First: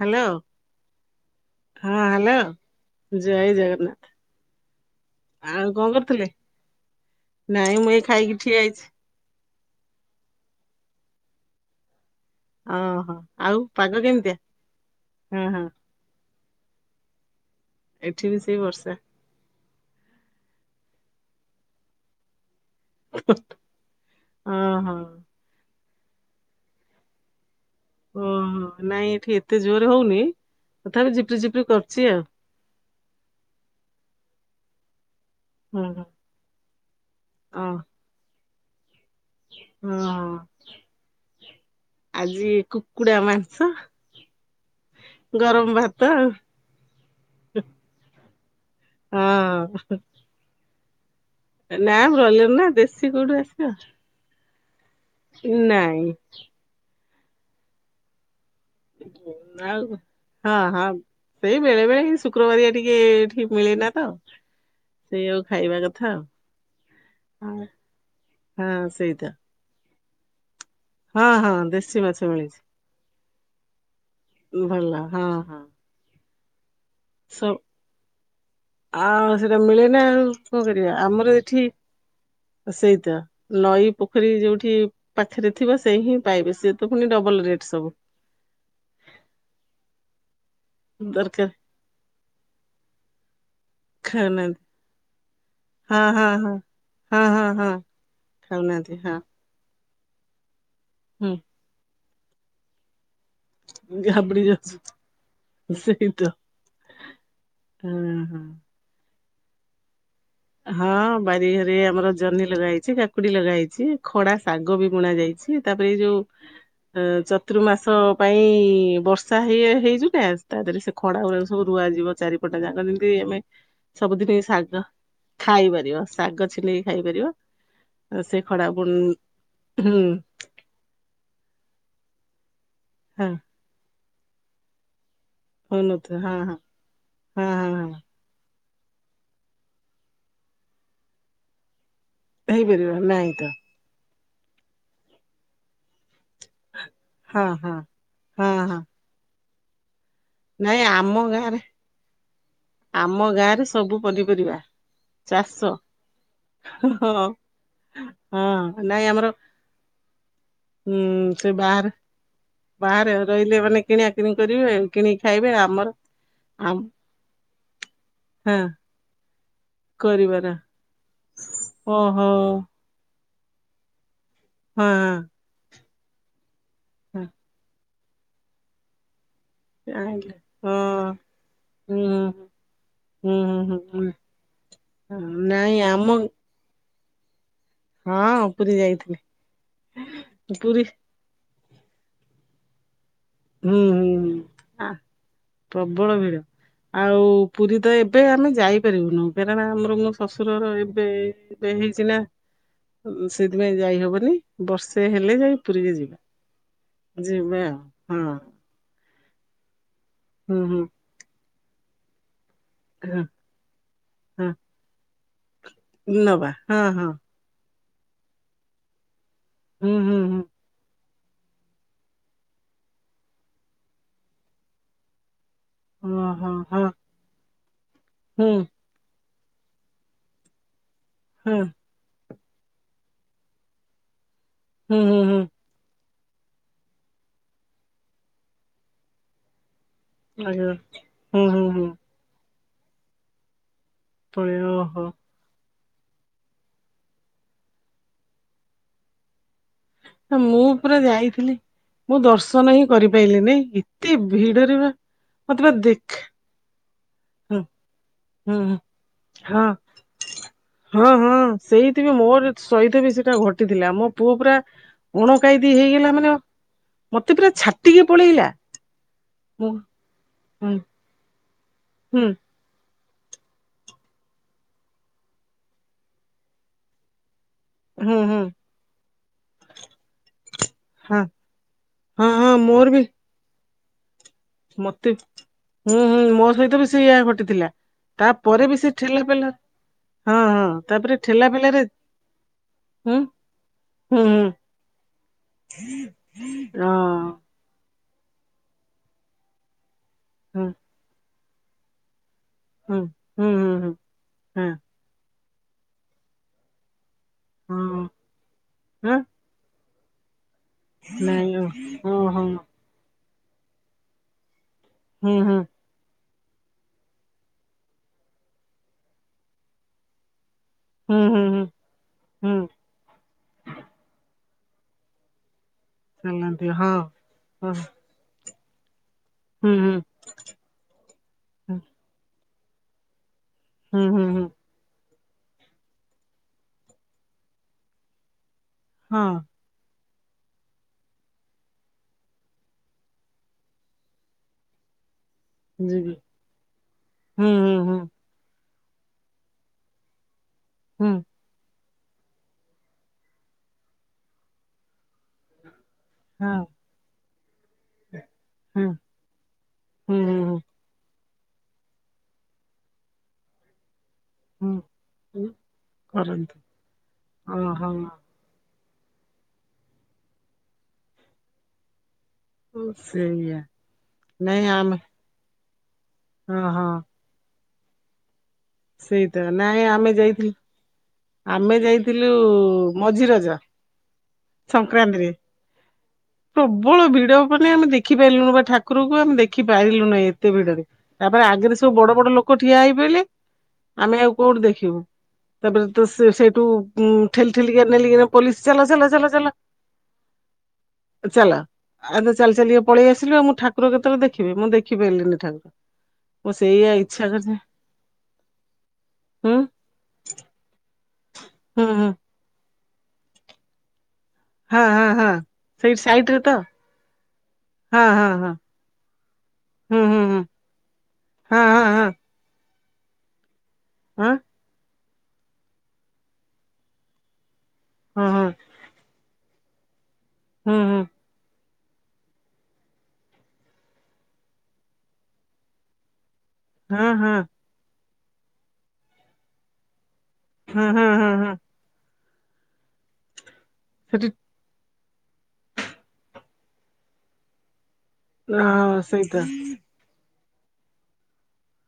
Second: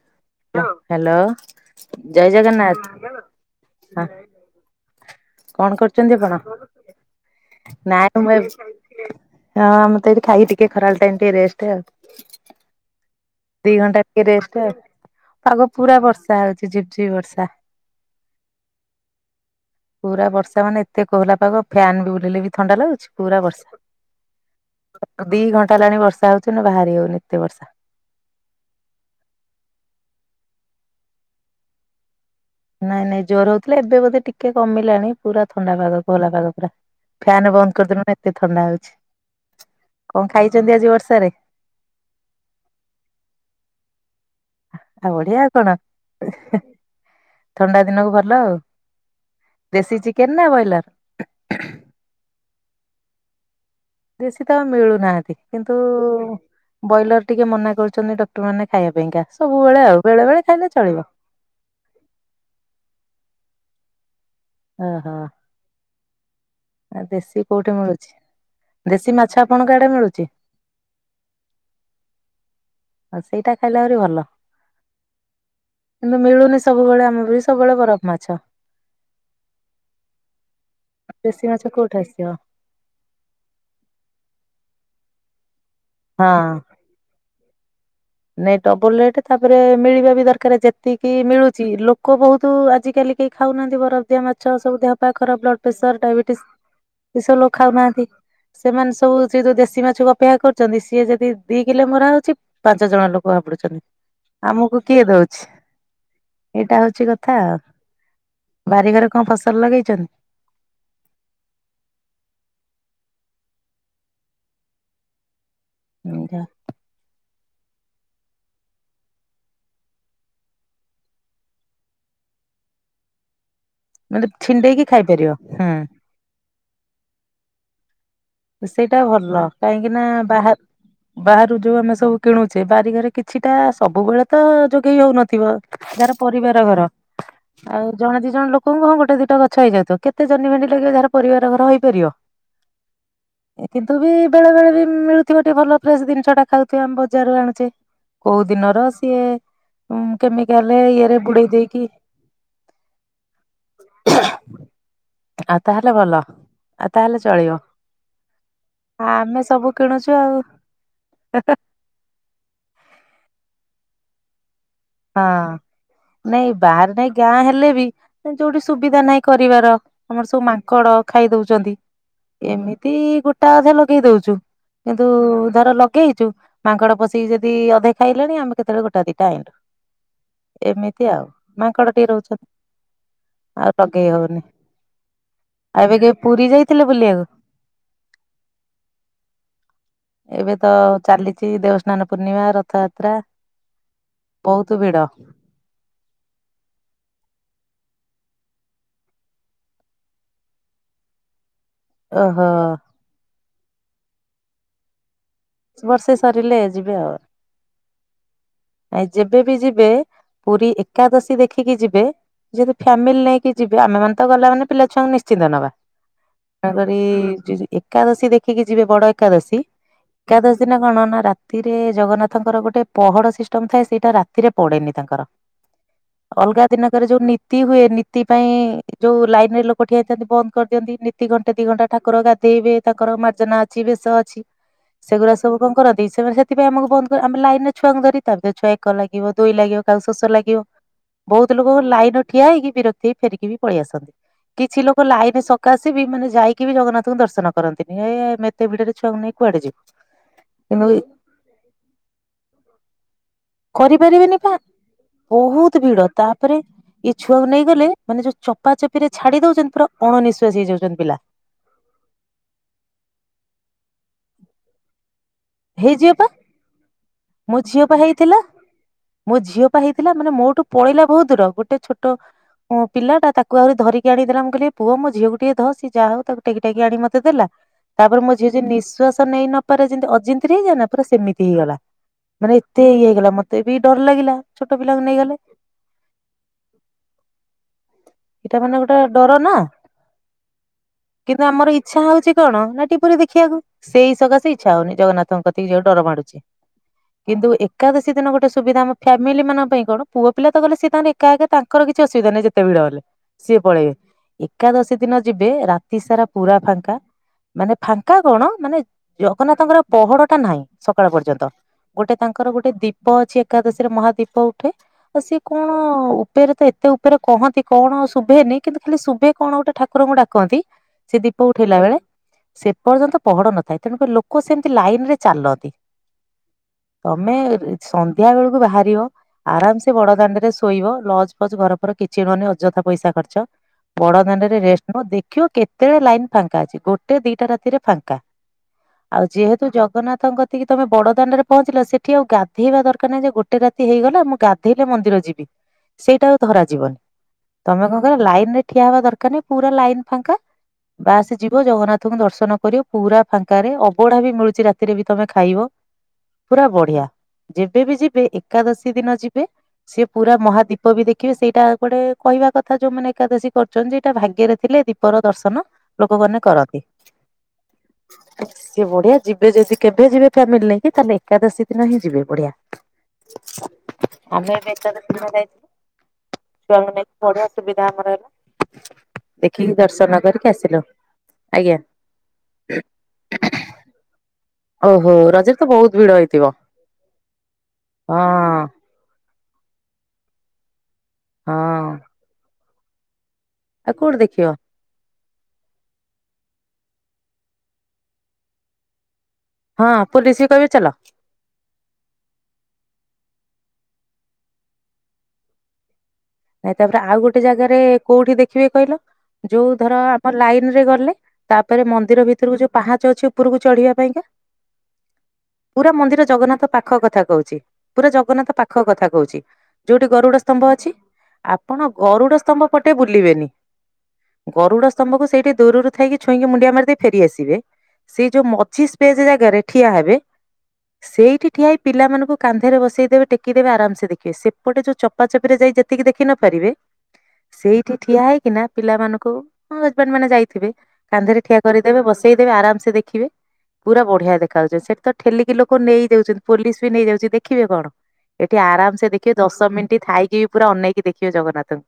Hello hello. ହଁ ଜୟ hello Jagannath ଜୟ ହ। ଜଗନ୍ନାଥ ଆଉ କଣ କରୁଚନ୍ତି କରୁଥିଲେ? ଆପଣ ଏଇ ନାଇଁ ଖାଇକି ମୁଁ ଠିଆ ହେଇଛି ହଁ ଆମେ ତ ଏଠି ଖାଇକି ଟିକେ ଖରାଲ ଟାଇମ ଟିକେ ରେଷ୍ଟ ଆଉ। ଅଁ ହଁ ଆଉ ଦି ଘଣ୍ଟା ପାଗ କେମତି? ଟିକେ ରେଷ୍ଟ ଆଉ ପାଗ ପୁରା ବର୍ଷା ହଉଛି ଝିପ ଝିପି ବର୍ଷା। ଏଠି ବି ସେଇ ବର୍ଷା। ପୁରା ବର୍ଷା ମାନେ ଏତେହଲାାଗ ଫ୍ୟାନ୍ ବି ବୁଲିଲେ ବି ଥଣ୍ଡା ଲାଗୁ ପୁରା ଓହୋ ବର୍ଷା ଦି ଘଣ୍ଟା ହେଲାଣି ବର୍ଷା ହଉଛି ନା ବାହାରି ହଉନି ଏତେ ବର୍ଷା। ଉଁ ହୁଁ ନାଇଁ ଏଠି ଏତେ ଜୋରେ ହଉନି ତଥାପି ଜିପି ଜିପି କରୁଚି ଆଉ। ନାଇଁ ନାଇଁ ଦୋର ହଉଥିଲା ଏବେ ବୋଧେ ଟିକେ କମିଲାଣି ପୁରା ଥଣ୍ଡା ହୁଁ ପାଗ ହୁଁ କୋହଲାପାଗ ପୁରା। ଫ୍ୟାାନ ଅ ବନ୍ଦ କରିଦେଲୁ ନା ଏତେ ଥଣ୍ଡା ହଉଛି। କଣ ହଁ ଖାଇଛନ୍ତି ଆଜି ବର୍ଷାରେ? ଆଜି କୁକୁଡ଼ା ମାଂସ ଆଉ ବଡ଼ିଆ ଆଉ କଣ। ଗରମ ଭାତ ଥଣ୍ଡା ଦିନକୁ ଭଲ ଆଉ ଆଉ ଦେଶୀ ଚିକେନ ନା ବ୍ରଏଲର? ନା ବ୍ରଏଲର ନା ଦେଶୀ କୋଉଠୁ ଆସିବ। ଦେଶୀ ତ ଆଉ ମିଳୁନାହାନ୍ତି କିନ୍ତୁ ନାଇଁ ବ୍ରଏଲର ଟିକେ ମନା କରୁଛନ୍ତି ଡକ୍ଟର ମାନେ ଖାଇବା ପାଇଁକା ସବୁବେଳେ ଆଉ ବେଳେ ବେଳେ ହଁ ଖାଇଲେ ହଁ ଚଳିବ। ସେଇ ବେଳେ ବେଳେ ଶୁକ୍ରବାରିଆ ଟିକେ ଏଠି ମିଳେ ନା ତ। ଓହୋ ସେଇଆକୁ ଖାଇବା କଥା ଆଉ। ଆ ଦେଶୀ ହଁ କୋଉଠି ମିଳୁଛି ହଁ ଦେଶୀ ସେଇଟା ମାଛ ଆପଣଙ୍କ ଆଡ଼େ ମିଳୁଚି? ହଁ ହଁ ଦେଶୀ ମାଛ ମିଳୁଚି। ଆଉ ସେଇଟା ଖାଇଲା ଆହୁରି ଭଲ ଭଲ ହଁ ହଁ। କିନ୍ତୁ ମିଳୁନି ସବୁବେଳେ ମୁଁ ବି ସ ସବୁବେଳେ ବରଫ ମାଛ। ଆଉ ସେଟା ମିଳେ ନା ଆଉ କଁ କରିବା ଆମର ଏଠି ଉଠାସ [inaudible] ସେଇ ତ ନଈ ପୋଖରୀ ଯୋଉଠି ପାଖରେ ଥିବ ସେ ହିଁ ପାଇବେ ହଁ। ସେ ପୁଣି ଡବଲ୍ ରେଟ୍ ସବୁ। ନାଇଁ ଡବଲ୍ ରେଟ୍ ତାପରେ ମିଳିବା ବି ଦରକାର ଯେ ତିକି ଦରକାର ମିଳୁଚି ଲୋକ ବହୁତ ଆଜିକାଲି କେହି ଖାଉନାହାନ୍ତି ବରଫ ଦିଆ ମାଛ ଖାଉନାହାନ୍ତି ସବୁ ଦେହ ପାା ଖରାପ ବ୍ଲଡ଼ ପ୍ରେସର୍ ହଁ ହଁ ଡାଇବେଟିସ୍ ହଁ। ହଁ ଏସବୁ ହଁ ଲୋକ ହଁ ଖାଉନାହାନ୍ତି ଖାଉନାହାନ୍ତି ସେମାନେ ହଁ ସବୁ ସେ ଯୋଉ ଦେଶୀ ମାଛକୁ ଅ ପେକ୍ଷା କରିଚନ୍ତି ସିଏ ହୁଁ ଯଦି ଦି କିଲେ ମରା ହଉଚି ପାଞ୍ଚ ଜଣ [inaudible] ଲୋକ ହାବୁଡୁଚନ୍ତି ଘାବଡି ଯାଉଛୁ ଆମକୁ କିଏ ଦଉଛି ସେଇତ। ଏଇଟା ହଉଚି କଥା ଆଉ ହଁ ହଁ। ବାରିଘରେ କଁ ଫସଲ ଲଗେଇଚନ୍? ହଁ ବାରିଘରେ ଆମର ଜହ୍ନି ଲଗା ହେଇଚି କାକୁଡି ଲଗା ହେଇଚି ଖଡା ଶାଗ ବି ବୁଣା ଯାଇଛି ତାପରେ ଏଇ ଯୋଉ ଅ ଚତୁର୍ମାସ ପାଇଁ ବର୍ଷା ହେଇ ହେଇ ଯିଲା ତା ଦେହରେ ସେ ଖଡା ଗୁଡା ସବୁ ରୁଆଯିବ ଚାରିପଟ ଯାକ ଯେମିତି ଆମେ ମାନେ ଛିଣ୍ଡେଇକି ଖାଇ ପାରିବ। ଖାଇପାରିବ ଶାଗ ଛିଣ୍ଡେଇକି ଖାଇପାରିବ ସେଇଟା ଭଲ କାହିଁକି ନା ବାହା ବାହାରୁ ଯୋଉ ଆମେ ସବୁ କିଣୁଚେ ବାରିଘରେ ହଁ କିଛିଟା ସବୁବେଳେ ତ ଯୋଗେଇ ହଉ ନ ଥିବ ଯାର ହଉନଥିବ ହଁ ହଁ ପରିବାର ଘର ହଁ ହଁ ଆଉ ହଁ ଜଣେ ଦି ଜଣ ଲୋ କଣ ଗୋଟେ ଦିଟା ଗଛ ହେଇଯାଇଥିବ କେତେ ଜହ୍ନି ଭେଣ୍ଡି ଲାଗିବ ଯାହାର ପରିବାର ଘର ହେଇ ପାରିବ। ହେଇପାରିବ ନାଇଁ ତ। କିନ୍ତୁ ବି ବେଳେ ବେଳେ ବି ମିଳୁଥିବ ଟିକେ ଭଲ ଫ୍ରେସ୍ ଜିନିଷ ଟା ଖାଉଥିବା ଆମେ ବଜାରରୁ ହଁ ଆଣୁଚେ ହଁ କୋଉ ହଁ ହଁ ଦିନର ସିଏ ଉଁ ନାଇଁ କେମିକାଲେ ଆମ ଇଏରେ ବୁଡେଇ ଗାଁରେ ଦେଇକି ଆମ ଗାଁ ରେ ସବୁ ପନିପରିବା। ଆଉ ଚାଷ ତାହେଲେ ଭଲ। ଆଉ ହଁ ହଁ ତାହେଲେ ହଁ ଚଳିବ ହଁ ନାଇଁ ଆମର ଆମେ ସବୁ କିଣୁଛୁ ଆଉ ଉଁ ହଁ। ସେ ବାହାରେ ବାହାରେ ରହିଲେ ମାନେ କିଣା କିଣି କରିବେ କିଣିକି ଖାଇବେ ଆମର ନାଇଁ ଆମ ବାରେ ନାଇଁ ଗାଁ ହେଲେ ବି ହଁ ଯୋଉଠି ସୁବିଧା ନାହିଁ କରିବାର ଆମର ସବୁ ମାଙ୍କଡ ଖାଇ ଦଉଚନ୍ତି। ଓ ହୋ। ତି ଗୋଟା ଅଧା ଲଗେଇ ଦଉଚ ହଁ କିନ୍ତୁ ଧର ଲଗେଇଚୁ ମାଙ୍କଡ ପଶିକି ଯ ଦି ଅଧେ ଖାଇଲାଣି ଆମେ କେତବେଳେ ଗୋଟା ଦିଟା ଆଇଁଲୁ। ଆ [inaudible] ଏମିତି ଆଉ ମାଙ୍କଡ ଟିକେ ରହୁଚନ୍ତି ହୁଁ ହୁଁ ଆଉ ହୁଁ ହୁଁ, ଲଗେଇ ହଉନି। ନାଇଁ ଆମ ଥିଲେ ବୁଲିଆକୁ। ହଁ ପୁରୀ ଯାଇଥିଲି ଏବେ ତ ପୁରୀ ଚାଲିଚି [inaudible] ଦେଉ ସ୍ନାନ ପୂର୍ଣ୍ଣିମା ରଥଯାତ୍ରା ହୁଁ ହୁଁ। ବହୁତ ଆ ଭିଡ। ପ୍ରବଳ ଭିଡ। ଆଉ ପୁରୀ ତ ଏବେ ଆମେ ଯାଇପାରିବୁନୁ କାରଣ ଆମର ମୋ ଶ୍ୱଶୁରର ଏବେ ବେ ହେଇଛି ନା ଓହୋ ସେଥିପାଇଁ ଯାଇ ହବନି ବର୍ଷେ ହେଲେ ଯାଇ ପୁରିକି ବର୍ଷେ ସରିଲେ ଯିବା ହଁ। ଏ ଯେବେ ବି ଯିବେ ହଁ ପୁରୀ ହୁଁ ଏକାଦଶୀ ଦେଖିକି ଯିବେ ଯେତୁ ଫ୍ୟାମିଲି ହୁଁ ନେଇକି ଯିବେ ଆମେ ମାନେ ତ ହଁ ଗଲା ମାନେ ପିଲା ଛୁଆଙ୍କୁ ନିଶ୍ଚିନ୍ତ ନବା। ହଁ ନବା ହଁ ତଣକରି ହଁ ଏକାଦଶୀ ଦେଖିକି ଯିବେ ବଡ ଏକାଦଶୀ ହୁଁ ହୁଁ ଏକା ହୁଁ ଦଶି ନା କଣ ନା ରା ରାତିରେ ଜଗନ୍ନାଥଙ୍କର ଗୋଟେ ପହଡ ସିଷ୍ଟମ ଥାଏ ସେଇଟା ରାତିରେ ପଡେନି ତାଙ୍କର। ଓହୋ ଅଲଗା ହଁ ଦିନକରେ ଯୋଉ ନୀତି ହୁଏ ନୀତି ପାଇଁ ହୁଁ ଯୋଉ ଲାଇନ ରେ ଲୋକ ଠିଆଇଥାନ୍ତି ବନ୍ଦ କରିଦିଅନ୍ତି ନିତି ଘଣ୍ଟେ ହଁ ଦି ଘଣ୍ଟା। ଠାକୁର ଗାଧେଇବେ ତାଙ୍କର ମାର୍ଜନା ଅଛି ବେଶ ଅଛି। ହୁଁ ହୁଁ ସେଗୁଡା ହୁଁ ସବୁ କଣ କରନ୍ତି ସେମାନେ ସେଥିାଇଁ ଆମକୁ ବନ୍ଦ କର ଆମେ ଲାଇନ ରେ ଛୁଆଙ୍କୁ ଧରିଥାନ୍ତି ଛୁଆ ଏକ ଲାଗିବ ଦୁଇ ଲାଗିବ କା କୁ ଶୋଷ ଲାଗିବ ଆଜ୍ଞା ହୁଁ ବୋହୁତ ହୁଁ ଲୋକ ହୁଁ ଲାଇନ ଠିଆ ହେଇକି ବିରତି ହେଇ ଫେରିକି ବି ପଳେଇ ଆସନ୍ତି ପଳେଇ କିଛି ଓହୋ ଲୋକ ଲାଇନ ସ କାଶିବି ମାନେ ଯାଇକି ବି ଜଗନ୍ନାଥଙ୍କୁ ଦର୍ଶନ କରନ୍ତିନି ଏ ଏତେ ଭିଡ ରେ ଛୁଆଙ୍କୁ ନେଇକି କୁଆଡେ ଯିବୁ। ମୁଁ କିନ୍ତୁ ପୁରା ଯାଇଥିଲି ମୁଁ ଦର୍ଶନ ହିଁ କରିପାଇଲିିନି ଏତେ ଭିଡରେ ବା ମତେ ବା ବୋହୁତ ଭିଡ ଦେଖ ତାପରେ ଏଇ ଛୁଆକୁ ହୁଁ ନେଇ ଗଲେ ମାନେ ଯୋଉ ହୁଁ ଚପା ହୁଁ, ଚପିରେ ଛାଡି ହଁ ଦଉଛନ୍ତି ପୁରା ଅଣ ନିିଶ୍ୱସି ହେଇଯାଉଛନ୍ତି ପିଲା। ସେଇଥି ବି ମୋର ସହିତ ବି ସେଇଟା ଘଟିଥିଲା ମୋ ପୁଅ ପୁରା ଗୁଣ କାଇ ଦି ହେଇ ଜି ଏପା ମୋ ଝିଅ ପା ଛାଟିକି ହେଇଥିଲା ପଳେଇଲା ମୋ ଝିଅ ମୁଁ ପା ହେଇ ଥିଲା ମାନେ ମୋଠୁ ହୁଁ ପଳେଇଲା ବୋହୁତ ଦୂର ଗୋଟେ ଛୋଟ ହୁଁ ମୋ ପିଲା ତାକୁ ଆଉରି ଧରିକି ଆଣିକିଦେଲା ମୁଁ କଇଲି ଏ ପୁଅ ମୋ ଝିଅକୁଟିକେ ଧ ସି ଯାହା ହଉ ତାକୁ ଟେକି ଟେକି ଆଣି ମତେ ଦେଲା ହୁଁ ତାପରେ ମୋ ହୁଁ ଝିଅ ଯେ ନିଶ୍ୱାସ ନେଇ ନପାରେ ଯେମିତି ଅଜିନ୍ [unintelligible] ପୁରା ହଁ ସେମିତି ହେଇଗଲା ହଁ ମାନେ ହଁ ଏତେ ମୋର ଇଏ ବି ହେଇଗଲା ମତେ ବି ଡର ଲାଗିଲା ଛୋଟ ପିଲାଙ୍କୁ ମତେ ନେଇଗଲେ ହୁଁ ହୁଁ ମୋ ସହିତ ବି ସେୟା ଘଟିଥିଲା। ଏଇଟା ତାପରେ ବି ମାନେ ସେ ଗୋଟେ ଠେଲା ଡର ପେଲା ନା। ହଁ ହଁ ତାପରେ। କିନ୍ତୁ ଠେଲା ଆମର ପେଲାରେ ଇଚ୍ଛା ହଉଛି କଣ ନାଟି ପୁରି ହୁଁ ଦେଖିବାକୁ ସେଇ ହୁଁ ହୁଁ ସକାଶେ ଇଛା ହଉନି ଜଗନ୍ନାଥ ଥ କତିକି ଯିବାକୁ ଡର ମାଡୁଛି ହଁ କିନ୍ତୁ ଏ ଏକାଦଶି ଦିନ ଗୋଟେ ସୁବିଧା ଆମ ଫାମିଲି ମମାନଙ୍କ ପାଇଁ କଣ ପୁଅ ପିଲା ତ ହୁଁ ଗଲେ ସେ ତାଙ୍କ ଏକା ଏକା ତାଙ୍କର କିଛି ଅସୁବିଧା ନାହିଁ ଜେ କେତେ ଭିଡ ହୁଁ ହେଲେ ହୁଁ ସିଏ ହୁଁ ପଳେଇବେ ହୁଁ ଏକାଦଶୀ ଦିନ ଯିବେ ରାତି ସାରା ପୁରା ଫାଙ୍କା ମାନେ ହଁ ହଁ ଫାଙ୍କା କଣ ମାନେ ହଁ ଜଗନ୍ନାଥଙ୍କର ପହଡ ଟା ନାହିଁ। ସକାଳ ପର୍ଯ୍ୟନ୍ତ ନାଇଁ ଗୋଟେ ଓହୋ ତାଙ୍କର ଗୋଟେ ଦୀପ ଦୀପ ଅଛି ଏକାଦଶୀରେ ମହାଦୀପ ଉଠେ ଆଉ ହୁଁ ସିଏ ହୁଁ କଣ ଉପେରେ ତ ଏତେ ଉପରେ କହନ୍ତି କଣ ଶୁଭେନି କିନ୍ତୁ ଖାଲି ଶୁଭେ କଣ ଗୋଟେ ଠାକୁରଙ୍କୁ ଡାକନ୍ତି ସେ ହୁଁ ହୁଁ ଦୀପ ହୁଁ ଉଠେଇଲା ବେଳେ। ହୁଁ ସେ ପର୍ଯ୍ୟନ୍ତ ପହଡ ନଥାଏ ତେଣୁକରି ଲୋକ ସେମିତି ଲାଇନ ରେ ଚାଲନ୍ତି। ଚାଲନ୍ତି ହଁ ତମେ ହଁ ସନ୍ ନ୍ଧ୍ୟା ବେଳକୁ ବାହାରିବ ହୁଁ ଆରାମ ସେ ହୁଁ ବଡ ଦାଣ୍ଡରେ ଶୋଇବ ଲଜ ଫଜ ଘର ଫର କିଛି ନ ନିଅ ଅଯଥା ପଇସା ଖର୍ଚ୍ଚ ହୁଁ ବଡ ହୁଁ ହୁଁ ଦାଣ୍ଡରେ ରେଷ୍ଟ ଦେଖିବ କେତେଳେ ଲାଇନ ଫାଙ୍କା ଅଛି ଗୋଟେ ଦିଟା ରାତିରେ ଫାଙ୍କା। ହଁ ଆଉ ଯେହେତୁ ଜଗନ୍ନାଥଙ୍କ ଯେତିକି ତମେ ବଡ଼ଦାଣ୍ଡରେ ପହଞ୍ଚିଲ ସେଠି ଆଉ ଗାଧେଇବା ଦରକାର ନାହିଁ ଯେ ଗୋଟେ ରାତି ହେଇଗଲା ମୁଁ ଗାଧେଇଲେ ମନ୍ଦିର ଯିବି। ଯିବି ସେଇଟା ଆଉ ଧରା ଯିବନି। ହୁଁ ହୁଁ ତମେକଁ ହୁଁ କହିଲ ଲାଇନ ରେ ଠିଆ ହବା ଦରକାର ନାଇଁ ପୁରା ଲାଇନ ଫାଙ୍କା ହୁଁ ବା ଯିବ ଜଗନ୍ନାଥଙ୍କୁ ଦର୍ଶନ କରିବ ପୁରା ଫାଙ୍କାରେ ଅବଢା ବି ମିଳୁଛି ରାତିରେ ବି ତମେ ଖାଇବ। ହଁ ପୁରା ବଢିଆ, ଯେବେବି ଯିବେ ହୁଁ ଏକାଦଶୀ ଦିନ ଯିବେ। ସେ ହୁଁ ପୁରା ହୁଁ ମହାଦୀପ ବି ଦେଖିବେ ସେଇଟା କୁଆଡେ କହିବା କଥା ଯୋଉମାନେ ଏକାଦଶୀ କରଛନ୍ତି ଯେ ଏଟା ଭାଗ ଗ୍ଯରେ ହୁଁ ଥିଲେ ଦୀପର ହୁଁ ଦର୍ଶନ ଲୋକମାନେ କରନ୍ତି ଓହୋ ସିଏ ବଢିଆ ଯିବେ ଯଦି କେବେ ଯିବେ ଫ୍ୟାମିଲି ନେଇକି ତାହେଲେ ଏକାଦଶୀ ଦିନ ହିଁ ଯିବେ ବଢିଆ। ସେଇଆ ଆମେ ଏବେ ଏକାଦଶୀ ଦିନ ଯାଇଥିଲୁ। ଓହୋ ଛୁଆଙ୍କୁ ନେଇକି ବଢିଆ ସୁବିଧା ଆମର ହେଲା। ସେଇତ ଦେଖିକି ନାଇଁ ଆମେ ଦର୍ଶନ ଯାଇଥିଲୁ କରିକି ଆସିଲୁ। ଆମେ ଆଜ୍ଞା ଯାଇଥିଲୁ ମଝିରଜ। ଓହୋ ସଂକ୍ରାନ୍ତିରେ ରଜରେ ତ ବହୁତ ଭିଡ ହେଇଥିବ ପ୍ରବଳ ଭିଡ ମାନେ ଆମେ ହଁ ଦେଖିପାଇଲୁ ନୁ ବା ଠା କୁରକୁ ଆମେ ଦେଖି ପାରିଲୁ ନାହିଁ ଏତେ ଭିଡରେ ତାପରେ ହଁ ଆଗରେ ସବୁ ବଡ ବଡ ଲୋକ ଠିଆ ହେଇପଇଲେ। ଆମେ କୋଉଠି ଆଉ ଦେଖିବ। କୋଉଠୁ ଦେଖିବୁ ତାପରେ ତ ସେ ସେଠୁ ଠେଲିଠେଲିକା ନେ ପୋଲିସ ଚାଲ ଚାଲ ଚାଲ। ହଁ ପୋଲି ସିଏ କହିବେ ଚାଲ। ଚାଲ। ଆଉ ଚାଲି ଚାଲିିକା ପଳେଇ ଆସିଲି ଆଉମୁଁ ଠାକୁର କେତେବେଳେ ଦେଖିବି ମୁଁ ଦେଖିପାଇଲିନି ଠାକୁର। ମୁଁ ନାଇଁ ସେଇଆ ତାପରେ ଆଉ ଇଚ୍ଛା ଗୋଟେ କରିଥାଏ ଜାଗାରେ କୋଉଠି ଦେଖିବେ କହିଲ ହୁଁ ଯୋଉ ଧର ଆମର ଲାଇନ ରେ ଗଲେ। ହୁଁ ତାପରେ ହୁଁ ମନ୍ଦିର ଭିତରକୁ ଯୋଉ ପାହାଚ ଅଛି ଉପରକୁ ଚଢିବା ପାଇଁକା। ହଁ ହଁ ହଁ। ପୁରା ସେଇଠି ମନ୍ଦିର ସାଇଟରେ ତ ଜଗନ୍ନାଥ ପାଖ କଥା କହୁଛି ହଁ ପୁରା ହଁ ହଁ ଜଗନ୍ନାଥ ପାଖ କଥା କହୁଛି। ହୁଁ ଯୋଉଠି ହୁଁ ହୁଁ ଗରୁଡ ସ୍ତମ୍ଭ ଅଛି ହଁ ଆପଣ ହଁ ଗରୁଡ ସ୍ତମ୍ଭ ପଟେ ବୁଲିବେନି। ଉଁ। ଗରୁଡ଼ ସ୍ତମ୍ଭକୁ ସେଇଠି ଦୂ ରୁରୁ ଥାଇକି ଛୁଇଁକି ମୁଣ୍ଡିଆ ମାରି ଦେଇ ଫେରିଆସିବେ ହଁ ସେଇ ହଁ ହଁ ଯୋଉ ମଛି ଜାଗାରେ ଠିଆ ହେବେ। ହୁଁ ହୁଁ। ସେଇଠି ଠିଆ ହେଇ ପିଲାମାନଙ୍କୁ କାନ୍ଧରେ ବସେଇ ଦେବେ ଟେକିଦେବେ ଆରାମସେ ଦେଖିବ ସେପଟେ ଯୋଉ ଚପା ଚପିରେ ଯାଇ ଯେ ତିକି ଦେଖିନ ପାରିବେ ହଁ ହଁ। ସେଇଠି ଠିଆ ହେଇକିନା ପିଲାମାନଙ୍କୁ ହଜବେଣ୍ଡ ମାନେ ଯାଇଥିବେ ହଁ ହଁ ହଁ କାନ୍ଧରେ ହଁ ଠିଆ କରି ଦେବେ ବସେଇଦେବେ ଆରାମସେ ଦେଖିବେ ପୁରା ସେଠି ବଢିଆ ଦେ ଖା ଉଚୀ ସେଠି ତ ଠେଲିକି ଲୋକ ନେଇଯାଉଛନ୍ତି ପୋଲିସ ବି ନେଇଯା ଉଚି ଦେଖିବେ କଣ? ଏଠି ଆରାମ ହଁ ସେ ଦେଖିବେ ସେଇତ। ଦଶ ମିନିଟ୍ ଥାଇକି ବି ପୁରା ଅନେଇକି ଦେଖିବେ ଜଗନ୍ନାଥଙ୍କୁ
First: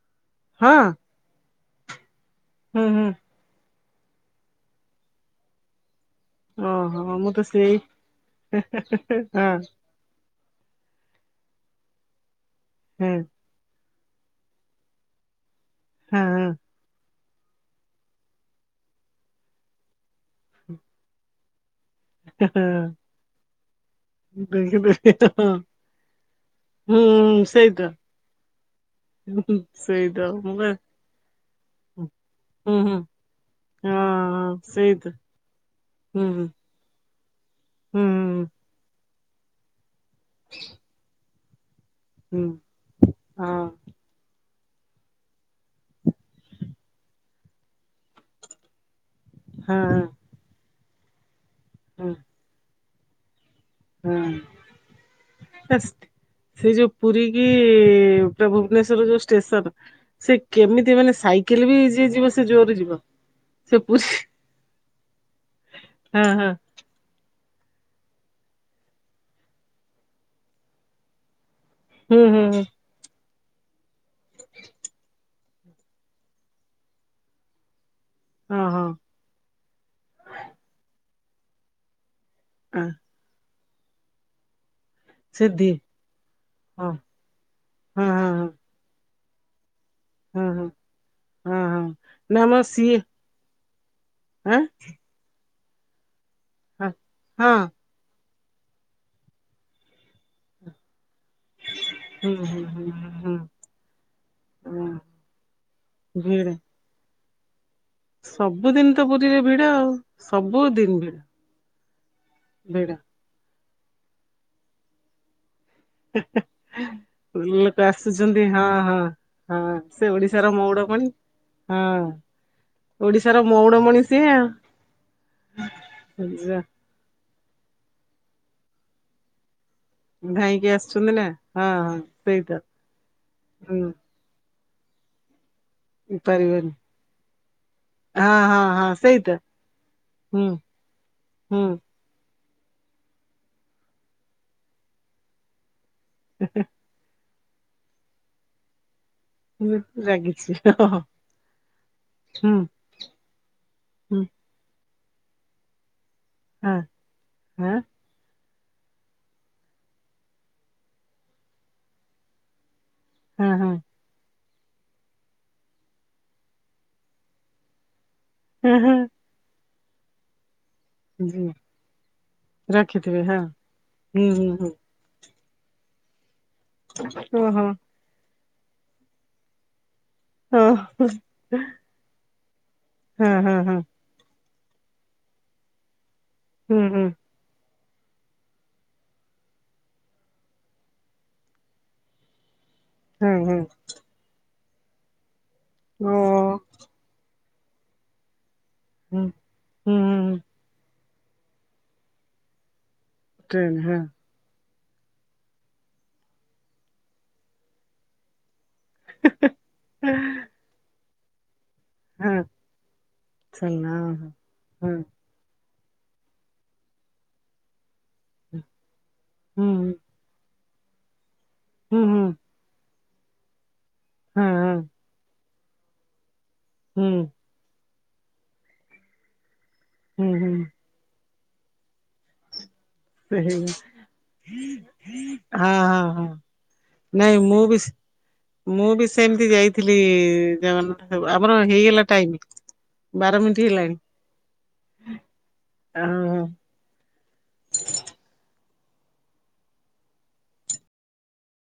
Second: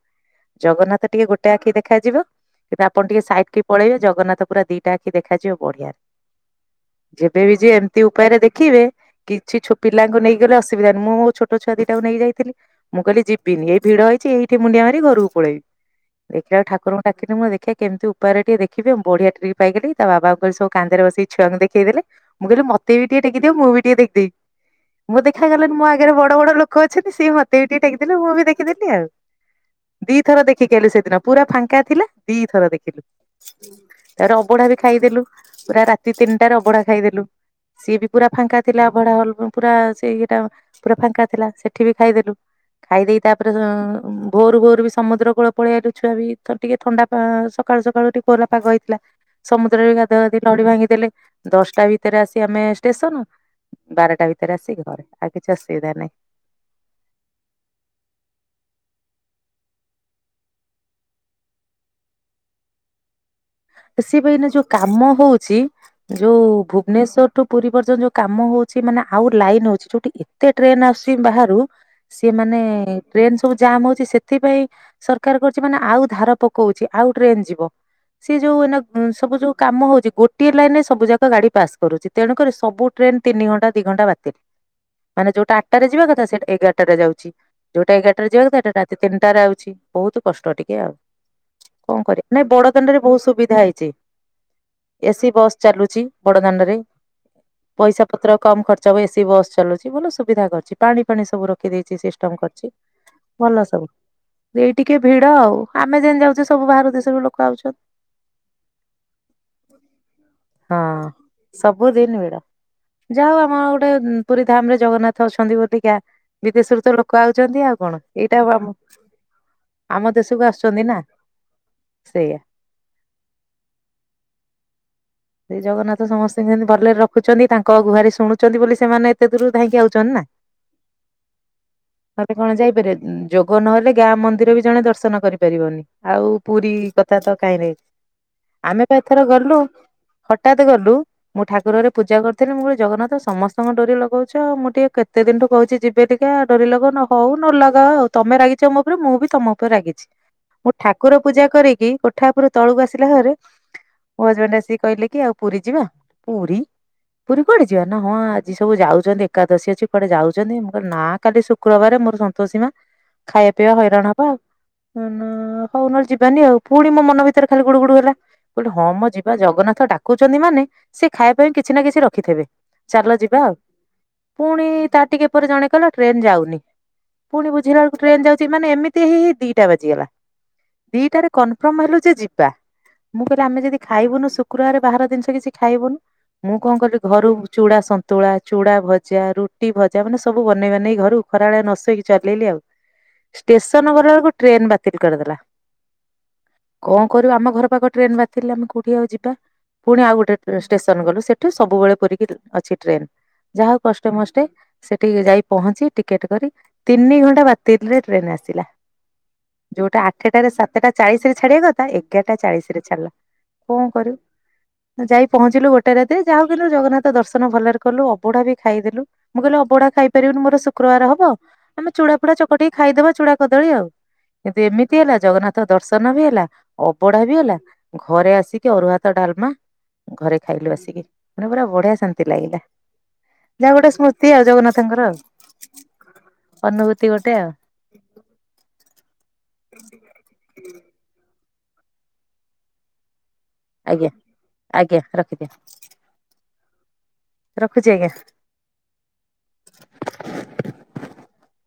ହଁ ଜଗନ୍ନାଥ ଟିକେ ଗୋ ଟେ ଆଖି ଦେଖାଯିବ କିନ୍ତୁ ହୁଁ ଆପଣ ହୁଁ ଟିକେ ସାଇଟ୍ କି ପଳେଇବେ ଜଗନ୍ନାଥ ପୁରା ଦିଟା ଆଖି ଦେଖାଯିବ ବଢିଆରେ। ଓହୋ ମୁଁ ତ ଯେବେବି ଯିବେ ସେଇ ଏମିତି ଉପାୟରେ ଦେଖିବେ ହଁ କିଛି ଛୋ ପିଲାଙ୍କୁ ନେଇଗଲେ ଅସୁବିଧା ନି ମୁଁ ମୋ ଛୋଟଛୁଆଦିଟା କୁ ନେଇ ଯାଇଥିଲି ମୁଁ ହଁ କହିଲିି ଯି ଏଇ ଭିଡ ହେଇଛି ଏଇଠି ମୁଣ୍ଡିଆ ମାରି ଘରକୁ ପଳେଇବି ହଁ ଦେଖିଲା ଠାକୁରଙ୍କ ଡାକିଲି ମୁଁ ଦେଖିଆ କେମିତି ଉପାୟରେ ଟିକେ ଦେଖିବି ମୁ ବଢିଆ ଟ୍ରିଇ ପାଇଗଲି ତା ବାବାଙ୍କ ସବୁ କାନ୍ଦରେ ବସେଇ ଛୁଆଙ୍କୁ ଦେଖେଇ ଦେଲେ। ମୁଁ କହିଲି ହଁ ମତେବି ଟିକେ ଟେକିଦିଅ ମୁଁ ବି ଟିକେ ଦେଖିଦେବି। ଦେଖିଲି ମୁଁ ଦେଖା ହଁ ଗଲାନି ମୋ ଆଗରେ ବଡ ବଡ ଲୋକ ଅଛନ୍ତି ସିଏ ହୁଁ ମତେ ବି ଟିକେ ଟେକି ଦେଲେ ମୁଁ ବି ଦେଖିଦେଲି ଆଉ। [unintelligible] ସେ ଦିଥର ଦେଖିକି ଆଇଲୁ ସେଦିନ ପୁରା ଫାଙ୍କା ଥିଲା ଦିଥର ହୁଁ ହୁଁ ଦେଖିଲୁ। ହଁ ତାରେ ହଁ ଅବଢା ବି ସେଇତ ଖାଇଦେଲୁ ପୁରା ରାତି ହୁଁ ହୁଁ ତିନିଟାରେ ଅବଢା ଖାଇଦେଲୁ। ସିଏ ହୁଁ ବି ପୁରା ଫାଙ୍କା ଥିଲା ଅଭଡା ହଲ ପୁରା ସେ ଇଏଟା ପୁରା ଫାଙ୍କା ଥିଲା ସେଠି ବି ଖାଇଦେ ହୁଁ ଖାଇ ଦେଇ ହୁଁ ତାପରେ ହଁ ଭୋରୁ ଭୋରୁ ବି ସମୁଦ୍ର କୂଳ ପଳେଇ ଆଇଲୁ ଛୁଆ ବି ଟିକେ ଥଣ୍ଡା ସକାଳୁ ସକାଳୁ ଟିକେ କୋଲା ପାଗ ହେଇଥିଲା। ସମୁଦ୍ରରେ ବି ହଁ ଗାଧୁ ଗାଧି ଲଢଡି ଭାଙ୍ଗିଦେଲେ ଦଶଟା ହଁ ଭିତରେ ଆସି ଆମେ ଷ୍ଟେସନ ବାରଟା ହଁ ଭିତରେ ଆସିିକି ଘରେ ଆଉ କିଛି ଅସୁବିଧା ନାହିଁ। ସେଇ ଯୋଉ ପୁରୀ କି ପୁରା ଭୁବନେଶ୍ଵର ଯୋଉ ଷ୍ଟେସନ। ସେ କେମିତି ମାନେ ସାଇକେଲ ବି ଯିଏ ଯିବ ସେ ଜୋରରେ ଯିବ। ସେ ପୁରୀ ସିଏ ବା ଏଇନା ଯୋଉ କାମ ହଉଛି ହଁ ଯୋଉ ହଁ ଭୁବନେଶ୍ଵରଠୁ ପୁରୀ ପର୍ଯ୍ୟନ୍ତ ଯୋଉ କାମ ହଉଛି ମାନେ ଆଉ ଲାଇନ ହଉଛି ଯୋଉଠି ଏତେ ଟ୍ରେନ ଆସୁଛି ବାହାରୁ ହୁଁ ହୁଁ ସିଏମାନେ ଟ୍ରେନ ସବୁ ଜାମ୍ ହଉଛି ସେଥିପାଇଁ ସରକାର କରୁଛି ମାନେ ଆଉ ଧାର ପକଉଛି ଆଉ ଟ୍ରେନ ଯିବ। ସେ ହଁ ଯୋଉ ହଁ ସବୁ ଯୋଉ କାମ ହଉଛି ଗୋଏ ଲାଇନ ରେ ସବୁ ଯାକ ଗାଡି ପାସ୍ କରୁଛି ତେଣୁକରି ହଁ ସବୁ ଟ୍ରେନ ତିନି ଘଣ୍ଟା ଦି ଘଣ୍ଟା ବାତିଲ। ମାନେ ସେ ଯୋଉଟା ଦି ଆଠଟାରେ ଯିବା କଥା ସେ ହଁ ଏଗାରଟାରେ ଯାଉଛି ଯୋଉଟା ହଁ ଏଗାରଟାରେ ଯିବା ହଁ କଥା ସେଟା ରାତିନିଟାରେ ଆଉଛି। ବହୁତ ହଁ କଷ୍ଟ ହଁ ଟିକେ ଆଉ ହଁ ହଁ ହଁ କଣ କରିବା ନା ନାଇଁ ମ ବଡ ବ ସିଏ ଦାଣ୍ଡରେ ବହୁତ ସୁବିଧା ହେଇଛି ଆଁ ଏସି ବସ୍ ଚାଲୁଛି ବଡ ଦାଣ୍ଡରେ ହ ହଁ। ପଇସା ପତ୍ର କମ ଖର୍ଚ୍ଚ ଏ ସସି ବସ୍ ଚଲୁଛି ଭଲ ସୁବିଧା କରୁଛି ପାଣି ପାଣି ସବୁ ରଖ ଦେଇଛି ହୁଁ ସିଷ୍ଟମ ହୁଁ କରିଛି ହୁଁ ହୁଁ ଭଲ ସବୁ। ଏଇ ହୁଁ ଟିକେ ଭିଡ ଆଉ ଆମେ ଯେନ୍ ଯାଉଛେ ଭିଡ ସବୁ ବାହାର ଦେଶରୁ ଲୋକ ଆଉଛନ୍ତି। ସବୁଦିନ ତ ପୁରୀରେ ଭିଡ ଆଉ ସବୁ ଦିନ ହଁ। ଭିଡ। ସବୁଦିନ ଭିଡ଼। ଭିଡ଼। ଯାହା ହଉ ଆମର ଗୋଟେ ପୁରୀ ଧାମ ରେ ଜଗନ୍ନାଥ ଅଛନ୍ତି ଅଧିକା। ବିଦେଶରୁ ତ ଲୋକ ଆଉଛନ୍ତି ଆଉ ଲୋକ କଣ ଏଇଟା ଆସୁଛନ୍ତି ହଁ ଆମ ହଁ ହଁ ସେ ଆମ ଓଡିଶାର ଦେଶକୁ ଆସୁଛନ୍ତି ନା। ମଉଡମଣି ହଁ ସେଇଆ। ଓଡିଶାର ମଉଣ ମଣି ଷିଏ। ସେ ଜଗନ୍ନାଥ ସମସ୍ତଙ୍କୁ ସେମିତି ଭଲରେ ରଖୁଛନ୍ତି ତାଙ୍କ ଗୁହାରି ଶୁଣୁଛନ୍ତି ବୋଲି ସେମାନେ ଏତେ ଦୂରୁ ଧାଁଇଁକି ଆ ନା ନ ଧାଇଁକି ଆସୁଛନ୍ତି ନା ହଁ ହଁ ହେଲେ କଣ ସେଇଟା ଯାଇପାରେ ଯୋଗ ହୁଁ ନହେଲେ ଗାଁ ମନ୍ଦିର ବି ଜଣେ ଦର୍ଶନ କରିପାରିବନି ଆଉ ପାରିବନି ପୁରୀ କଥା ତ କାହିଁରେ। ହଁ ହଁ ଆମେ ହଁ ତ ଏଥର ସେଇଟା ଗଲୁ ହୁଁ ହଠାତ ଗଲୁ ମୁଁ ହୁଁ ଠାକୁର ଘରେ ପୂଜା କରିଥିଲି ମୁଁ କହିଲି ଜଗନ୍ନାଥ ସମସ୍ତଙ୍କ ଡୋରି ଲଗଉଛ ମୁଁଟିକେ କେତେ ଦିନଠୁ କହୁଛି ଯିବି ଏବେ ଟିକେ ଡରି ଲଗଉନ ହଉ ନ ଲଗା ଆଉ ତମେ ରାଗି ମ ଉପରେ ମୁଁ ବି ତମ ଉପରେ ରାଗିଛି ମୁଁ ହଁ ହଁ ଠାକୁର ପୂଜା କରିକି କୋଠା ଉପରୁ ହୁଁ ତଳକୁ ଆସି [unintelligible] ହୁଁ ମୋ ହଜବେଣ୍ଡ ଆସିକି କହିଲେ କି ଆଉ ପୁରୀ ଯିବା। ପୁରୀ ହଁ ପୁରୀ କୁଆଡେ ଯିବା ନା। ହଁ ଆଜି ସବୁ ଯାଉଛନ୍ତି ଏକାଦଶୀ ଅଛି କୁଆଡେ ଯାଉଛନ୍ତି ମୁଁ କହିଲି ନା କାଲି ଶୁକ୍ରବାର ମୋର ସନ୍ତୋଷୀମା ହଁ ଖାଇବା ହଁ ପିଇବା ହଇରାଣ ହବା ଆଉ। ହ ହଉ ନହେଲେ ଯିବାନି ଆଉ ପୁଣି ମୋ ମନ ଭିତରେ ଖାଲି ଗୁଡୁ ଗୁଡୁ ହେଲା କହିଲି ହଁ ମଁ ଯିବା ଜଗନ୍ନାଥ ଡାକୁଛନ୍ତି ମାନେ ସେ ଖାଇବା ଜି ପାଇଁ କିଛି ନା କିଛି ରଖିଥିବବେ ଚାଲ ରଖିଥିବେ ହଁ ଯିବା ଆଉ ହୁଁ ହୁଁ ପୁଣି ହୁଁ ତା ଟିକେ ପରେ ଜଣେ କହିଲ ଟ୍ରେନ ଯାଉନି ପୁଣି ଓହୋ ବୁଝିଲା ବେଳକୁ ଟ୍ରେନ ଯାଉଛି ମାନେ ଏମିତି ହେଇ ହେଇ ଦିଟା ବାଜିଗଲା। ଓ ଦିଟାରେ କନଫର୍ମ ହେଲୁ ଯେ ଯିବା ମୁଁ ହଁ କହିଲି ହଁ ଆମେ ହଁ ଯଦି ଖାଇବୁନୁ ସୁ କୁକୁରରେ ବାହାର ଜିନିଷ କିଛି ଖାଇବନି ମୁଁ କଣ ହୁଁ କଲିି ହୁଁ ଘରୁ ଚୁଡା ସ ତୁଳା ଚୁଡା ଭଜା ରୁଟି ଭଜା ମାନେ ସବୁ ବନେଇ ବାନେଇ ଘରୁ ଖରାବେଳେ ନ ଶୋଇକି ଚଲେଇଲି ଆଉ। ହଁ ହଁ ଷ୍ଟେସନ ଗଲା ବେଳକୁ ଟ୍ରେନ ବାତିଲ କରିଦେଲା ଅ କଣ କରିବୁ ଆମ ଘର ପାଖ ଟ୍ରେନ ବାତିିଲେ ଆମେ କୋଉଠି ଆଉ ହୁଁ ଯିବା ହୁଁ ପୁଣି ଆଉ ଗୋଟେ ହୁଁ ଷ୍ଟେସନ ଗଲୁ ସେଠୁ ସବୁବେଳେ ପରିକି ଅଛି ଟ୍ରେନ୍ ଯାହା ଟ୍ରେନ୍ ହଉ ହଁ କଷ୍ଟେ ମଷ୍ଟେ ସେଠିକି ଯାଇ ପହଞ୍ଚି ଟିକେଟ କରି ତିନି ଘଣ୍ଟା ବାତିଲରେ ଟ୍ରେନ ଆସିଲା ଯୋଉଟା ଆଠେଟାରେ ସାତେଟା ଚାଳିଶିରେ ଛାଡିବା କଥା ତା ଏଗାରଟା ହଁ ଚାଳିଶିରେ ଛାଡିଲା କଁ ଚାଲିଲା କରିବୁ। ଓହୋ ହଁ ତ ଯାଇ ପହଞ୍ଚିଲୁ ଗୋଟେ ରାତିରେ ଯା ହଉ କିନ୍ତୁ ଜଗନ୍ନାଥ ଦର୍ଶନ ଭଲେରେ କଲୁ ଅବଢା ବି ଖାଇଦେଲୁ ମୁଁ କଇଲି ହୁଁ ଅବଢା ଖାଇପାରିବିନି ମୋର ଶୁକ୍ରୁବାରେ ହବ। ଆମେ ହୁଁ ଚୁଡା ହୁଁ ଫୁଡା ଚକଟିକି ଖାଇଦବା ଚୁଡା କଦଳୀ ଆଉ ହଁ କିନ୍ତୁ ହଁ ଏମିତି ହେଲା ଜଗନ୍ନାଥ ଥ ଦର୍ଶନ ବି ହେଲା ହୁଁ ଅବଢା ବି ହେଲା ଘରେ ଆସିକି ଅରୁଆ ହାତ ଡାଲମା ହୁଁ ଘରେ ହୁଁ ଖାଇଲୁ ଆସିକି ମାନେ ପୁରା ବଢିଆ ଶାନ୍ତି ଲାଗିଲା ସେଇ ଯା ହଉ ଗୋଟେ ସ୍ମୃତି ଆଉ ଜଗନ୍ନାଥଙ୍କର ହଁ ହଁ ହଁ ଆଉ ଅନୁଭୂତି ଗୋଟେ ନାଇଁ ଆଉ। ମୁଁ ବି ମୁଁ ବି ସେମତି ଯାଇଥିଲି ଜଗନ୍ନା [unintelligible] ଆମର ହେଇଗଲା ଟାଇମି ବାର ମିଣ୍ଟିି ହେଲାଣି ଆଜ୍ଞା ଆଜ୍ଞା ରଖିଦିଅ ଆହ ହ ରଖୁଚି ଆଜ୍ଞା